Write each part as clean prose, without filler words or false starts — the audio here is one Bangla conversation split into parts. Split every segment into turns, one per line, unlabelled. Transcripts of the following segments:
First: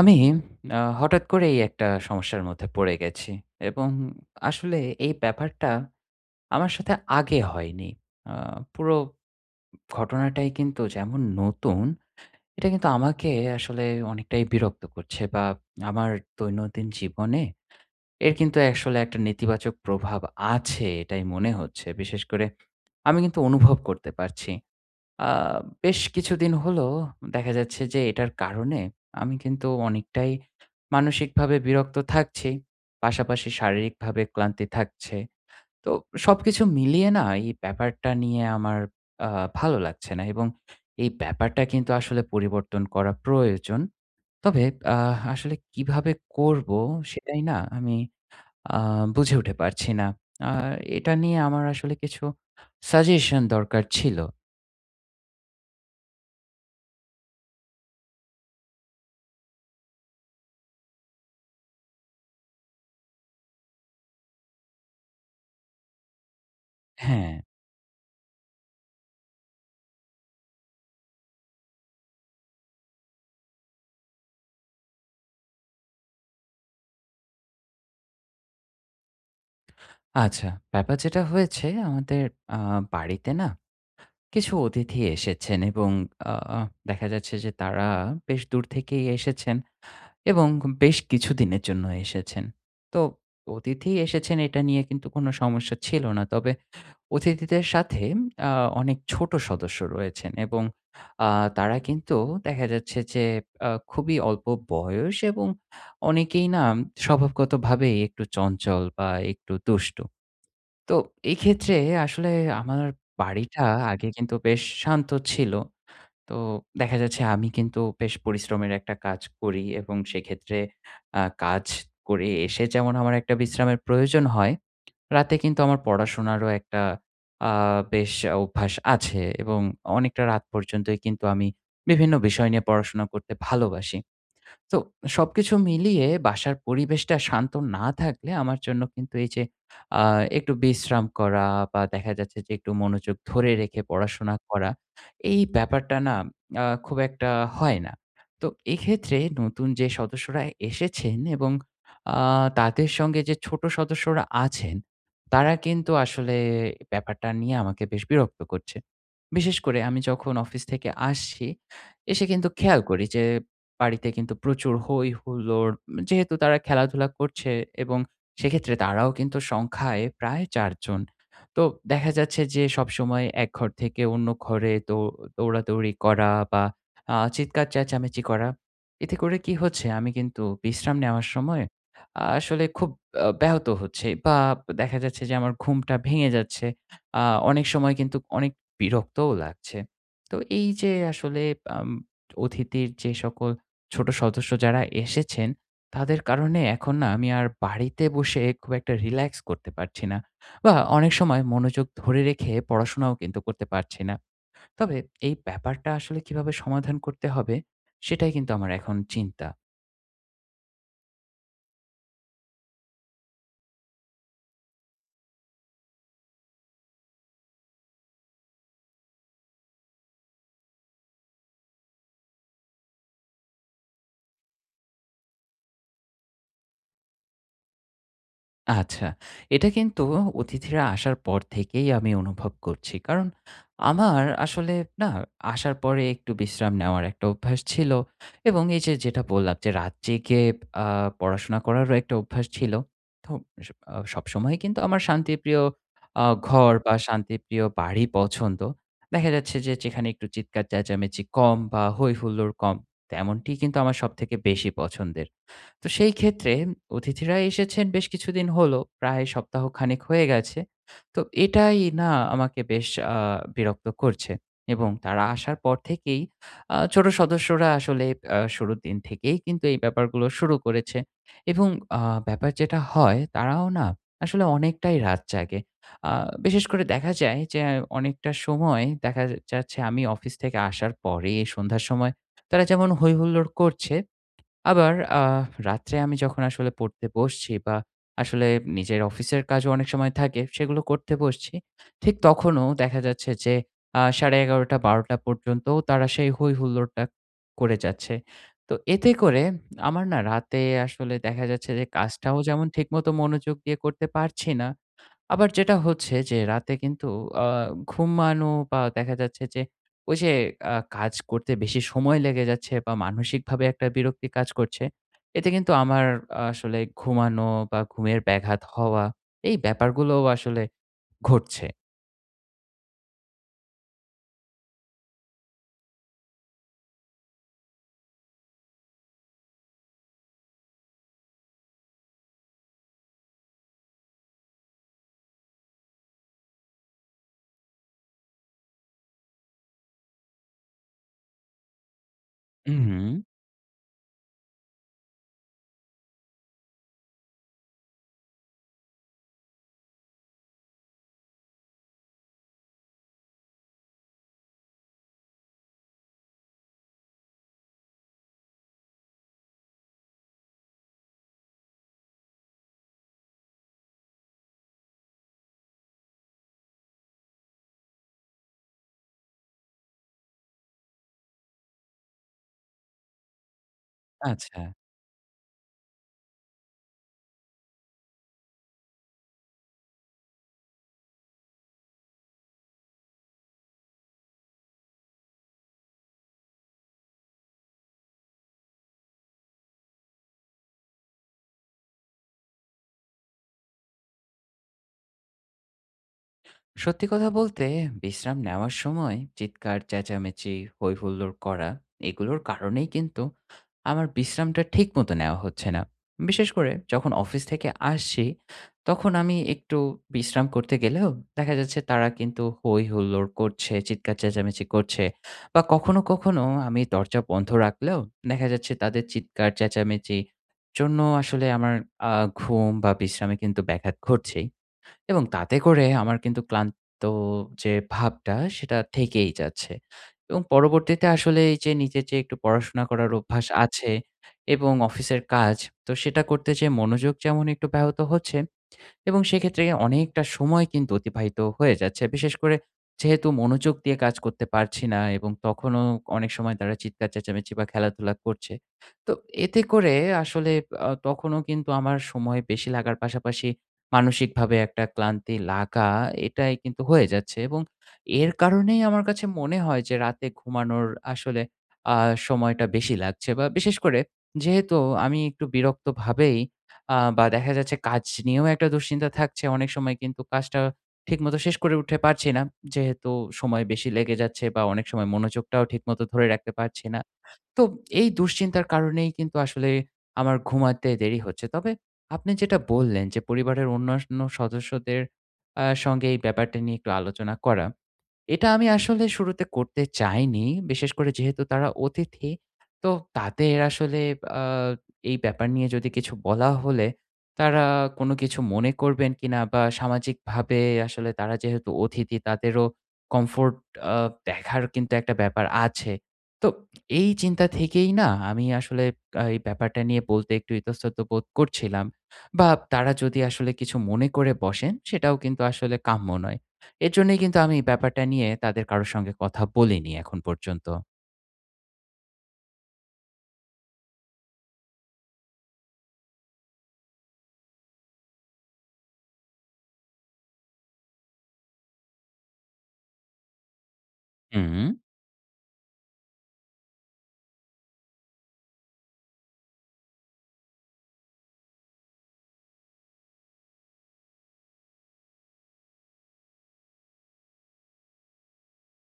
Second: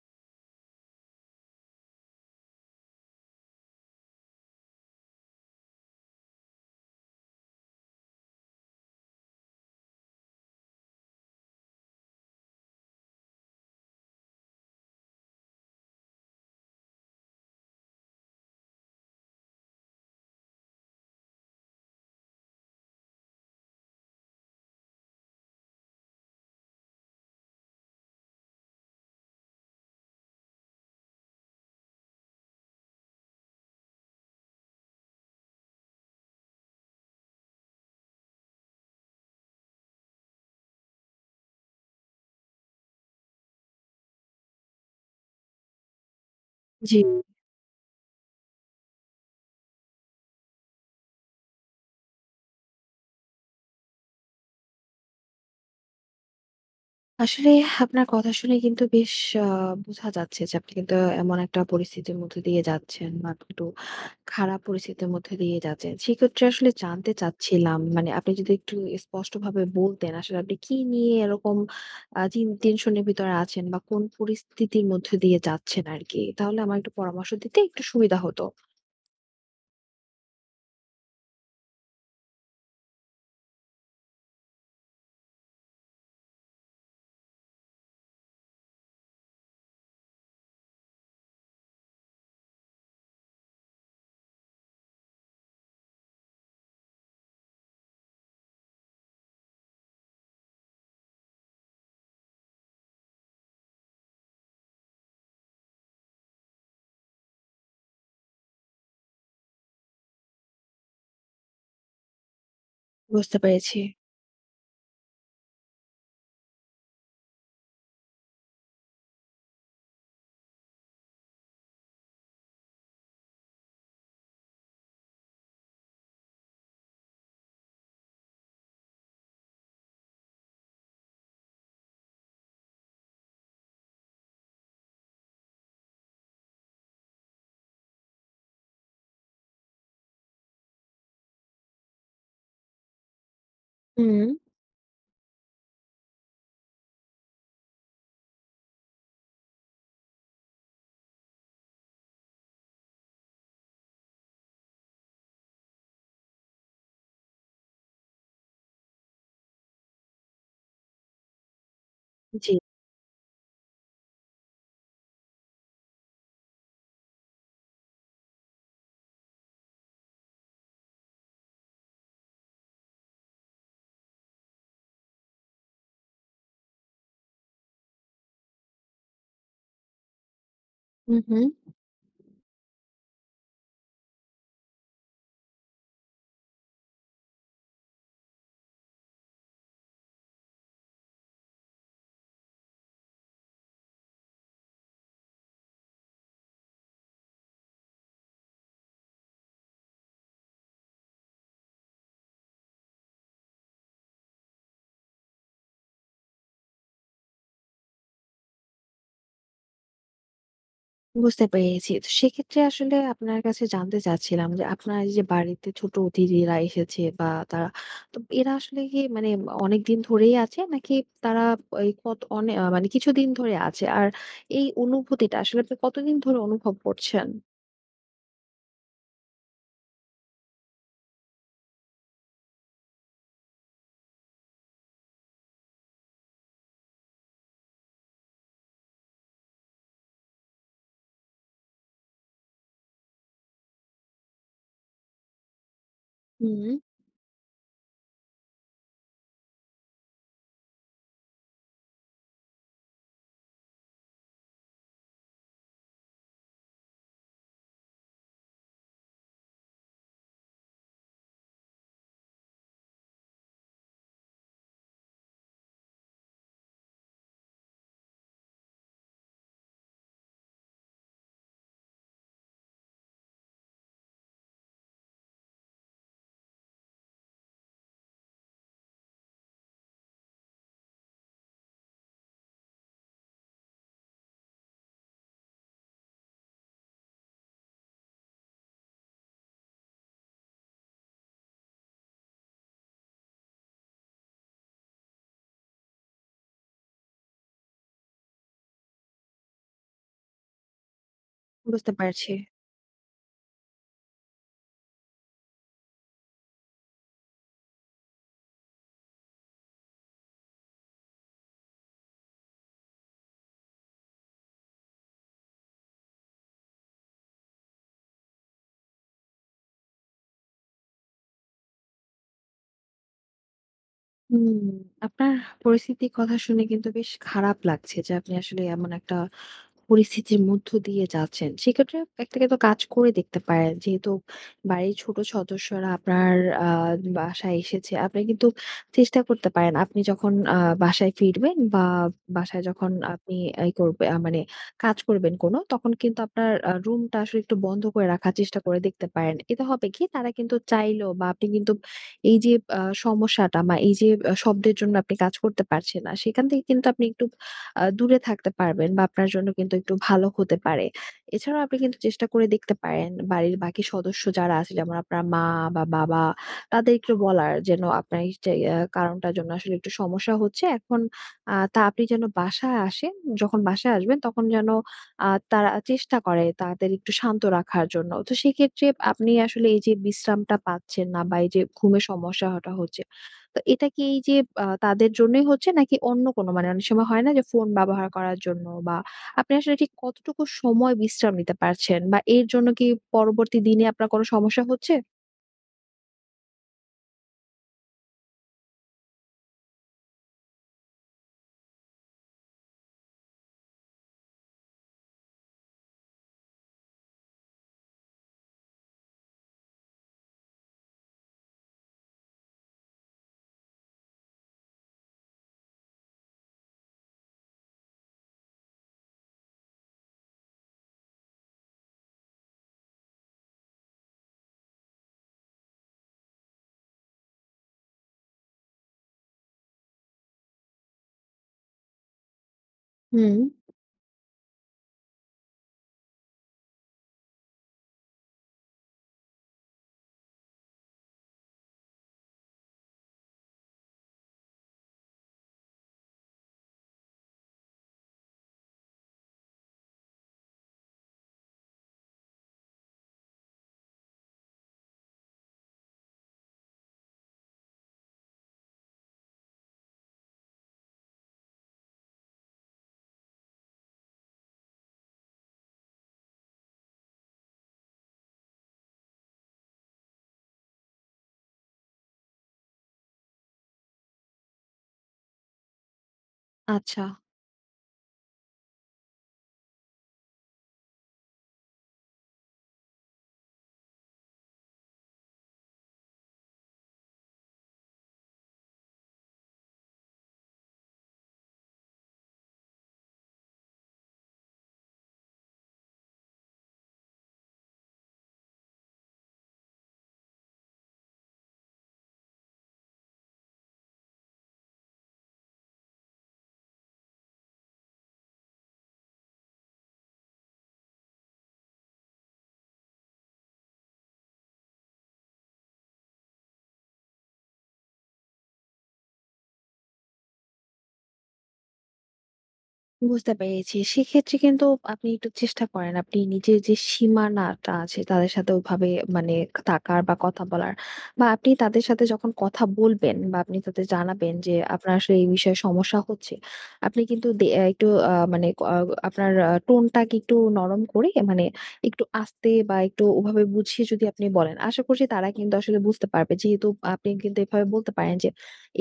আমি হঠাৎ করেই একটা সমস্যার মধ্যে পড়ে গেছি এবং আসলে এই ব্যাপারটা আমার সাথে আগে হয়নি। আ পুরো ঘটনাটাই কিন্তু যেমন নতুন, এটা কিন্তু আমাকে আসলে অনেকটাই বিরক্ত করছে বা আমার দৈনন্দিন জীবনে এর কিন্তু আসলে একটা নেতিবাচক প্রভাব আছে এটাই মনে হচ্ছে। বিশেষ করে আমি কিন্তু অনুভব করতে পারছি। আ বেশ কিছুদিন হলো দেখা যাচ্ছে যে এটার কারণে আমি কিন্তু অনেকটাই মানসিকভাবে বিরক্ত থাকছি। পাশাপাশি শারীরিকভাবে ক্লান্তি থাকছে। তো সবকিছু মিলিয়ে না এই ব্যাপারটা নিয়ে আমার আ ভালো লাগছে না, এবং এই ব্যাপারটা কিন্তু আসলে পরিবর্তন করা প্রয়োজন। তবে আ আসলে কিভাবে করব
জি।
সেটাই না আমি আ বুঝে উঠে পারছি না। আর এটা নিয়ে আমার আসলে কিছু সাজেশন দরকার ছিল।
আসলে আপনার কথা শুনে কিন্তু বেশ আ বোঝা যাচ্ছে যে আপনি কিন্তু এমন একটা পরিস্থিতির মধ্যে দিয়ে যাচ্ছেন, বা আপনি একটু খারাপ পরিস্থিতির মধ্যে দিয়ে যাচ্ছেন। সেক্ষেত্রে আসলে জানতে
হ্যাঁ।
চাচ্ছিলাম, মানে আপনি যদি একটু স্পষ্টভাবে বলতেন আসলে আপনি কি নিয়ে এরকম আ চিন টেনশনের ভিতরে আছেন বা কোন পরিস্থিতির মধ্যে দিয়ে যাচ্ছেন আরকি? তাহলে আমার একটু পরামর্শ দিতে একটু সুবিধা হতো।
আচ্ছা, ব্যাপার যেটা হয়েছে, আমাদের আ বাড়িতে না কিছু অতিথি এসেছেন, এবং আ দেখা যাচ্ছে যে তারা বেশ দূর থেকেই এসেছেন এবং বেশ কিছুদিনের জন্য এসেছেন। তো অতিথি এসেছেন, এটা নিয়ে কিন্তু কোনো সমস্যা ছিল না। তবে অতিথিদের সাথে আ অনেক ছোট সদস্য রয়েছেন, এবং আ তারা কিন্তু দেখা যাচ্ছে যে খুবই অল্প বয়স, এবং অনেকেই না স্বভাবগতভাবেই একটু চঞ্চল বা একটু দুষ্ট। তো এই ক্ষেত্রে আসলে আমার
বুঝতে
বাড়িটা
পেরেছি।
আগে কিন্তু বেশ শান্ত ছিল। তো দেখা যাচ্ছে, আমি কিন্তু বেশ পরিশ্রমের একটা কাজ করি, এবং সেক্ষেত্রে কাজ করে এসে যেমন আমার একটা বিশ্রামের প্রয়োজন হয়, রাতে কিন্তু আমার পড়াশোনারও একটা আ বেশ অভ্যাস আছে, এবং অনেকটা রাত পর্যন্তই কিন্তু আমি বিভিন্ন বিষয় নিয়ে পড়াশোনা করতে ভালোবাসি। তো সবকিছু মিলিয়ে বাসার পরিবেশটা শান্ত না থাকলে আমার জন্য কিন্তু এই যে আ একটু বিশ্রাম করা বা দেখা যাচ্ছে যে একটু মনোযোগ ধরে রেখে
হুম।
পড়াশোনা করা, এই ব্যাপারটা না খুব একটা হয় না। তো এক্ষেত্রে নতুন যে সদস্যরা এসেছেন, এবং আ তাদের সঙ্গে যে ছোট সদস্যরা আছেন, তারা কিন্তু আসলে ব্যাপারটা নিয়ে আমাকে বেশ বিরক্ত করছে। বিশেষ করে আমি যখন অফিস থেকে আসছি, এসে কিন্তু
জি।
খেয়াল করি যে বাড়িতে কিন্তু প্রচুর হই-হুল্লোড়। যেহেতু তারা খেলাধুলা করছে, এবং সেক্ষেত্রে তারাও কিন্তু সংখ্যায় প্রায় ৪ জন। তো দেখা যাচ্ছে যে সবসময় এক ঘর থেকে অন্য ঘরে দৌড়াদৌড়ি করা বা চিৎকার চেঁচামেচি করা। এতে করে কি হচ্ছে, আমি কিন্তু বিশ্রাম
হু,
নেওয়ার
হু।
সময় আসলে খুব ব্যাহত হচ্ছি, বা দেখা যাচ্ছে যে আমার ঘুমটা ভেঙে যাচ্ছে। আ অনেক সময় কিন্তু অনেক বিরক্তও লাগছে। তো এই যে আসলে আম অতিথির যে সকল ছোট সদস্য যারা এসেছেন, তাদের কারণে এখন না আমি আর বাড়িতে বসে খুব একটা রিল্যাক্স করতে পারছি না। বা অনেক সময় মনোযোগ ধরে রেখে পড়াশোনাও কিন্তু করতে পারছি না। তবে এই ব্যাপারটা আসলে কিভাবে সমাধান করতে হবে, সেটাই কিন্তু আমার এখন চিন্তা।
বুঝতে পেরেছি। তো সেক্ষেত্রে আসলে আপনার কাছে জানতে চাচ্ছিলাম যে, আপনার এই যে বাড়িতে ছোট অতিথিরা এসেছে, বা তারা তো এরা আসলে কি, মানে অনেকদিন ধরেই আছে? নাকি তারা এই কত অনে আ মানে কিছুদিন ধরে আছে? আর এই অনুভূতিটা আসলে আপনি কতদিন ধরে অনুভব করছেন?
আচ্ছা। এটা কিন্তু অতিথিরা আসার পর থেকেই আমি অনুভব করছি। কারণ আমার আসলে না আসার পরে একটু বিশ্রাম নেওয়ার একটা অভ্যাস ছিল, এবং এই যে যেটা বললাম যে রাত জেগে আ পড়াশোনা করারও একটা অভ্যাস ছিল। তো স আ সবসময়ই কিন্তু আমার শান্তিপ্রিয়
হুম।
ঘর বা শান্তিপ্রিয় বাড়ি পছন্দ। দেখা যাচ্ছে যে যেখানে একটু চিৎকার চেঁচামেচি কম বা হৈ হুল্লোড় কম, তেমনটি কিন্তু আমার সবথেকে বেশি পছন্দের। তো সেই ক্ষেত্রে অতিথিরা এসেছেন বেশ কিছুদিন হলো, প্রায় সপ্তাহখানেক হয়ে গেছে। তো এটাই না আমাকে বেশ আ বিরক্ত করছে, এবং তারা আসার পর থেকেই ছোট সদস্যরা আসলে শুরুর দিন থেকেই কিন্তু এই ব্যাপারগুলো শুরু করেছে, এবং আ ব্যাপার যেটা হয়, তারাও না আসলে অনেকটাই রাত জাগে। আ বিশেষ করে দেখা যায় যে অনেকটা সময় দেখা যাচ্ছে, আমি অফিস থেকে আসার পরে সন্ধ্যার সময় তারা যেমন হৈ হুল্লোড় করছে, আবার আহ, রাত্রে আমি যখন আসলে পড়তে বসছি বা আসলে নিজের অফিসের কাজও অনেক সময় থাকে, সেগুলো করতে বসছি, ঠিক তখনও দেখা যাচ্ছে যে সাড়ে এগারোটা বারোটা পর্যন্ত তারা সেই হই হুল্লোড়টা করে যাচ্ছে। তো এতে করে আমার না রাতে আসলে দেখা যাচ্ছে যে
বুঝতে পারছি।
কাজটাও যেমন ঠিকমতো মনোযোগ দিয়ে করতে পারছি না। আবার যেটা হচ্ছে যে রাতে কিন্তু আ ঘুমানো বা দেখা যাচ্ছে যে ওই যে কাজ করতে বেশি সময় লেগে যাচ্ছে, বা মানসিকভাবে একটা বিরক্তি কাজ করছে। এতে কিন্তু আমার আসলে ঘুমানো বা ঘুমের ব্যাঘাত হওয়া, এই ব্যাপারগুলোও আসলে ঘটছে।
হুম, আপনার পরিস্থিতির কথা শুনে কিন্তু বেশ খারাপ লাগছে যে, আপনি আসলে এমন একটা পরিস্থিতির মধ্য দিয়ে যাচ্ছেন। সেক্ষেত্রে একটা কিন্তু কাজ করে দেখতে পারেন। যেহেতু বাড়ির ছোট সদস্যরা আপনার আ বাসায় এসেছে, আপনি কিন্তু চেষ্টা করতে পারেন। আপনি যখন বাসায় ফিরবেন, বা বাসায় যখন
উহু,
আপনি এই করবে আ মানে কাজ করবেন কোনো, তখন কিন্তু আপনার রুমটা আসলে একটু বন্ধ করে রাখার চেষ্টা করে দেখতে পারেন। এতে হবে কি? তারা কিন্তু চাইলেও, বা আপনি কিন্তু এই যে সমস্যাটা বা এই যে শব্দের জন্য আপনি কাজ করতে পারছেন না, সেখান থেকে কিন্তু আপনি একটু দূরে থাকতে পারবেন, বা আপনার জন্য কিন্তু একটু ভালো হতে পারে। এছাড়াও আপনি কিন্তু চেষ্টা করে দেখতে পারেন বাড়ির বাকি সদস্য যারা আছে, যেমন আপনার মা বা বাবা, তাদের একটু বলার যেন আপনার এই যে কারণটার জন্য আসলে একটু সমস্যা হচ্ছে। এখন তা আপনি যেন বাসায় আসেন, যখন বাসায় আসবেন তখন
আচ্ছা।
যেন তারা চেষ্টা করে তাদের একটু শান্ত রাখার জন্য। তো সেক্ষেত্রে আপনি আসলে এই যে বিশ্রামটা পাচ্ছেন না, বা এই যে ঘুমের সমস্যাটা হচ্ছে, তো এটা কি এই যে তাদের জন্যই হচ্ছে, নাকি অন্য কোনো, মানে অনেক সময় হয় না যে ফোন ব্যবহার করার জন্য? বা আপনি আসলে ঠিক কতটুকু সময় বিশ্রাম নিতে পারছেন, বা এর জন্য কি পরবর্তী দিনে আপনার কোনো সমস্যা হচ্ছে?
সত্যি কথা বলতে, বিশ্রাম নেওয়ার সময় চিৎকার চেঁচামেচি, হৈ হুল্লোড় করা, এগুলোর কারণেই কিন্তু আমার বিশ্রামটা ঠিকমতো নেওয়া হচ্ছে না। বিশেষ করে যখন অফিস থেকে আসছি, তখন আমি একটু বিশ্রাম করতে গেলেও দেখা যাচ্ছে তারা কিন্তু হৈ হুল্লোড় করছে, চিৎকার চেঁচামেচি করছে, বা কখনো, কখনো আমি দরজা বন্ধ রাখলেও দেখা যাচ্ছে তাদের চিৎকার চেঁচামেচির জন্য আসলে আমার আ ঘুম বা বিশ্রামে কিন্তু ব্যাঘাত ঘটছেই। এবং তাতে করে আমার কিন্তু ক্লান্ত যে ভাবটা, সেটা থেকেই যাচ্ছে। এবং পরবর্তীতে আসলে এই যে নিজের যে একটু পড়াশোনা করার
হুম।
অভ্যাস আছে এবং অফিসের কাজ, তো সেটা করতে যেয়ে মনোযোগ যেমন একটু ব্যাহত হচ্ছে, এবং সেক্ষেত্রে অনেকটা সময় কিন্তু অতিবাহিত হয়ে যাচ্ছে। বিশেষ করে যেহেতু মনোযোগ দিয়ে কাজ করতে পারছি না, এবং তখনও অনেক সময় তারা চিৎকার চেঁচামেচি বা খেলাধুলা করছে। তো এতে করে আসলে তখনও কিন্তু আমার সময় বেশি লাগার পাশাপাশি মানসিকভাবে একটা ক্লান্তি লাগা, এটাই কিন্তু হয়ে যাচ্ছে, এবং এর কারণেই আমার কাছে মনে হয় যে রাতে ঘুমানোর আসলে আ সময়টা বেশি লাগছে। বা বিশেষ করে যেহেতু আমি একটু বিরক্তভাবেই বা দেখা যাচ্ছে কাজ নিয়েও একটা দুশ্চিন্তা থাকছে। অনেক সময় কিন্তু কাজটা ঠিকমতো শেষ করে উঠতে পারছি না। যেহেতু সময় বেশি লেগে যাচ্ছে, বা অনেক সময় মনোযোগটাও ঠিকমতো ধরে রাখতে পারছি না।
আচ্ছা।
তো এই দুশ্চিন্তার কারণেই কিন্তু আসলে আমার ঘুমাতে দেরি হচ্ছে। তবে আপনি যেটা বললেন যে পরিবারের অন্যান্য সদস্যদের সঙ্গে এই ব্যাপারটা নিয়ে একটু আলোচনা করা। এটা আমি আসলে শুরুতে করতে চাইনি। বিশেষ করে যেহেতু তারা অতিথি। তো তাদের আসলে আ এই ব্যাপার নিয়ে যদি কিছু বলা হলে তারা কোনো কিছু মনে করবেন কিনা, বা সামাজিকভাবে আসলে তারা যেহেতু অতিথি, তাদেরও কমফোর্ট আ দেখার কিন্তু একটা ব্যাপার আছে। তো এই চিন্তা থেকেই না আমি আসলে এই ব্যাপারটা নিয়ে বলতে একটু ইতস্তত বোধ করছিলাম। বা তারা যদি আসলে কিছু মনে করে বসেন, সেটাও কিন্তু আসলে কাম্য নয়। এর জন্যই কিন্তু আমি ব্যাপারটা নিয়ে তাদের কারো সঙ্গে কথা বলিনি এখন পর্যন্ত।
বুঝতে পেরেছি। সেক্ষেত্রে কিন্তু আপনি একটু চেষ্টা করেন। আপনি নিজের যে সীমানাটা আছে তাদের সাথে ওভাবে, মানে থাকার বা কথা বলার, বা আপনি তাদের সাথে যখন কথা বলবেন বা আপনি তাদের জানাবেন যে
হুম,
আপনার আসলে এই বিষয়ে সমস্যা হচ্ছে। আপনি কিন্তু দে অ্যা একটু মানে আপনার টোনটাকে একটু নরম করে, মানে একটু আস্তে বা একটু ওভাবে বুঝিয়ে যদি আপনি বলেন, আশা করছি তারা কিন্তু আসলে বুঝতে পারবে। যেহেতু আপনি কিন্তু এভাবে বলতে পারেন যে,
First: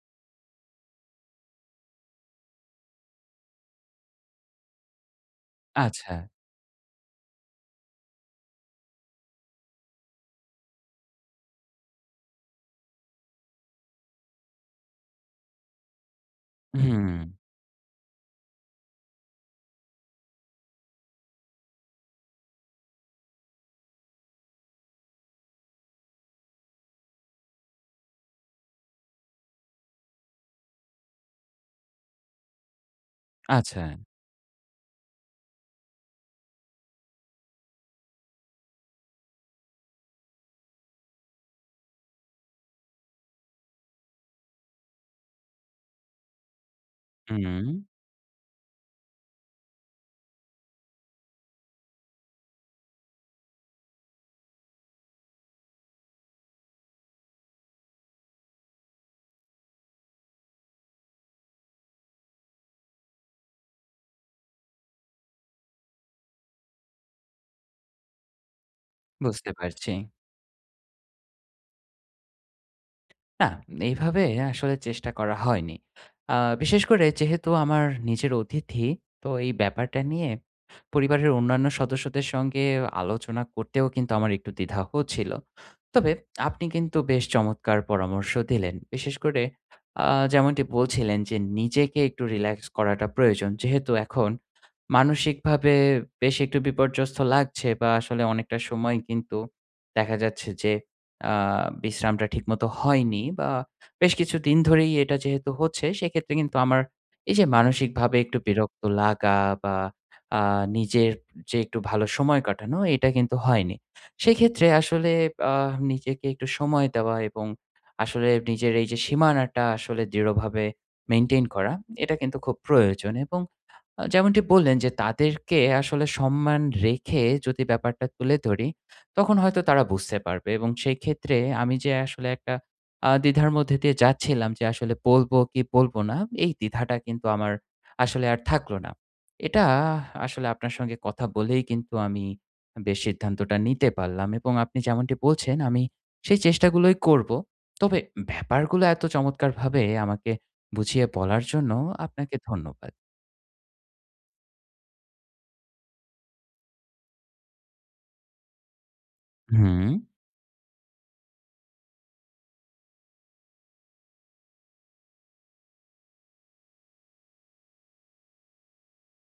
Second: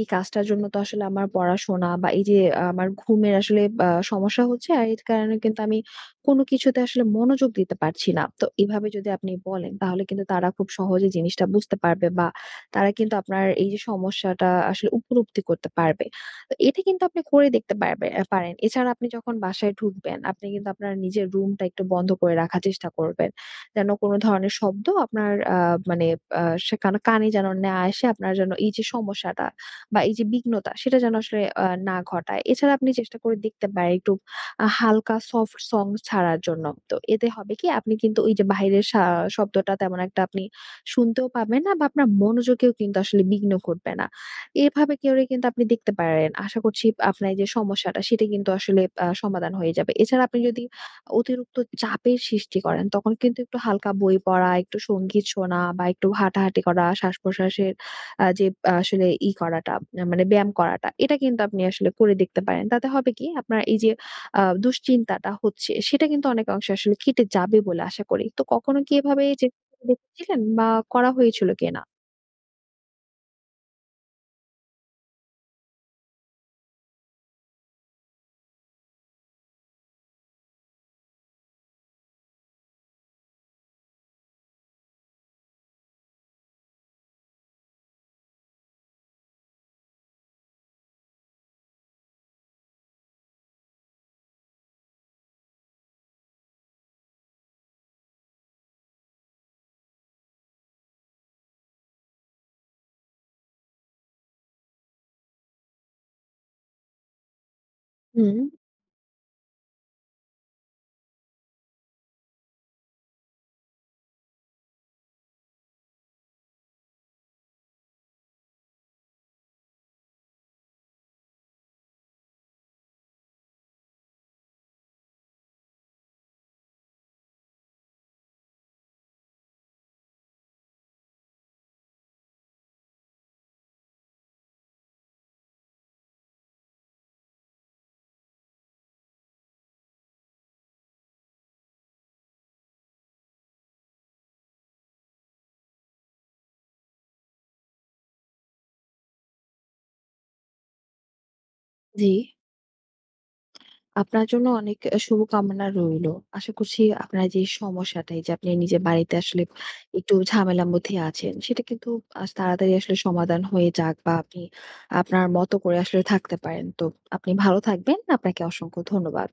এই কাজটার জন্য তো আসলে আমার পড়াশোনা বা এই যে আমার ঘুমের আসলে সমস্যা হচ্ছে। আর এর কারণে কিন্তু আমি
আচ্ছা।
কোনো কিছুতে আসলে মনোযোগ দিতে পারছি না। তো এভাবে যদি আপনি বলেন, তাহলে কিন্তু তারা খুব সহজে জিনিসটা বুঝতে পারবে, বা তারা কিন্তু আপনার এই যে সমস্যাটা আসলে উপলব্ধি করতে পারবে। তো এটা কিন্তু
হুম,
আপনি করে দেখতে পারবে আ পারেন। এছাড়া আপনি যখন বাসায় ঢুকবেন, আপনি কিন্তু আপনার নিজের রুমটা একটু বন্ধ করে রাখার চেষ্টা করবেন। যেন কোনো ধরনের শব্দ আপনার মানে কানে যেন না আসে। আপনার যেন এই যে সমস্যাটা বা এই যে বিঘ্নতা, সেটা যেন আসলে না ঘটায়। এছাড়া আপনি চেষ্টা করে দেখতে
আচ্ছা।
পারেন একটু হালকা সফট সং ছাড়ার জন্য। তো এতে হবে কি, আপনি কিন্তু ওই যে বাহিরের শব্দটা তেমন একটা আপনি শুনতেও পাবেন না, বা আপনার মনোযোগেও কিন্তু আসলে বিঘ্ন ঘটবে না। এভাবে করে কিন্তু আপনি দেখতে পারেন। আশা করছি আপনার এই যে
হুম,
সমস্যাটা, সেটা কিন্তু আসলে সমাধান হয়ে যাবে। এছাড়া আপনি যদি অতিরিক্ত চাপের সৃষ্টি করেন, তখন কিন্তু একটু হালকা বই পড়া, একটু সংগীত শোনা, বা একটু হাঁটাহাঁটি করা, শ্বাস-প্রশ্বাসে যে আসলে করাটা, মানে ব্যায়াম করাটা, এটা কিন্তু আপনি আসলে করে দেখতে পারেন। তাতে হবে কি, আপনার এই যে দুশ্চিন্তাটা হচ্ছে, সেটা কিন্তু অনেকাংশে আসলে কেটে যাবে বলে আশা করি। তো কখনো কি এভাবে
বুঝতে
চেষ্টা করে
পারছি।
দেখেছিলেন, বা করা হয়েছিল কিনা?
না, এইভাবে আসলে চেষ্টা করা হয়নি। আ বিশেষ করে যেহেতু আমার নিজের অতিথি, তো এই ব্যাপারটা নিয়ে পরিবারের অন্যান্য সদস্যদের সঙ্গে আলোচনা করতেও কিন্তু আমার একটু দ্বিধা হচ্ছিল। তবে আপনি কিন্তু বেশ চমৎকার পরামর্শ দিলেন। বিশেষ করে আ যেমনটি বলছিলেন যে নিজেকে একটু রিল্যাক্স করাটা প্রয়োজন। যেহেতু এখন মানসিকভাবে বেশ একটু বিপর্যস্ত লাগছে, বা আসলে অনেকটা সময় কিন্তু দেখা যাচ্ছে যে আ বিশ্রামটা ঠিকমতো হয়নি, বা বেশ কিছুদিন ধরেই এটা যেহেতু হচ্ছে, সেক্ষেত্রে কিন্তু আমার এই যে মানসিকভাবে
হুম,
একটু বিরক্ত লাগা বা আ নিজের যে একটু ভালো সময় কাটানো, এটা কিন্তু হয়নি। সেক্ষেত্রে আসলে আ নিজেকে একটু সময় দেওয়া এবং আসলে নিজের এই যে সীমানাটা আসলে দৃঢ়ভাবে মেইনটেইন করা, এটা কিন্তু খুব প্রয়োজন, এবং যেমনটি বললেন যে তাদেরকে আসলে সম্মান রেখে যদি ব্যাপারটা তুলে ধরি, তখন হয়তো তারা বুঝতে পারবে, এবং সেই ক্ষেত্রে আমি যে আসলে একটা দ্বিধার মধ্যে দিয়ে যাচ্ছিলাম যে আসলে বলবো কি বলবো না, এই দ্বিধাটা কিন্তু আমার আসলে আর থাকলো না। এটা আসলে আপনার সঙ্গে কথা বলেই কিন্তু আমি বেশ সিদ্ধান্তটা নিতে পারলাম, এবং আপনি যেমনটি বলছেন আমি সেই চেষ্টাগুলোই করবো। তবে ব্যাপারগুলো এত চমৎকারভাবে আমাকে বুঝিয়ে বলার জন্য
জি।
আপনাকে ধন্যবাদ।
আপনার জন্য অনেক শুভকামনা রইলো। আশা করছি আপনার যে সমস্যাটা, এই যে আপনি নিজের বাড়িতে আসলে
হুম।
একটু ঝামেলার মধ্যে আছেন, সেটা কিন্তু আজ তাড়াতাড়ি আসলে সমাধান হয়ে যাক, বা আপনি আপনার মতো করে আসলে থাকতে পারেন। তো আপনি ভালো থাকবেন। আপনাকে অসংখ্য ধন্যবাদ।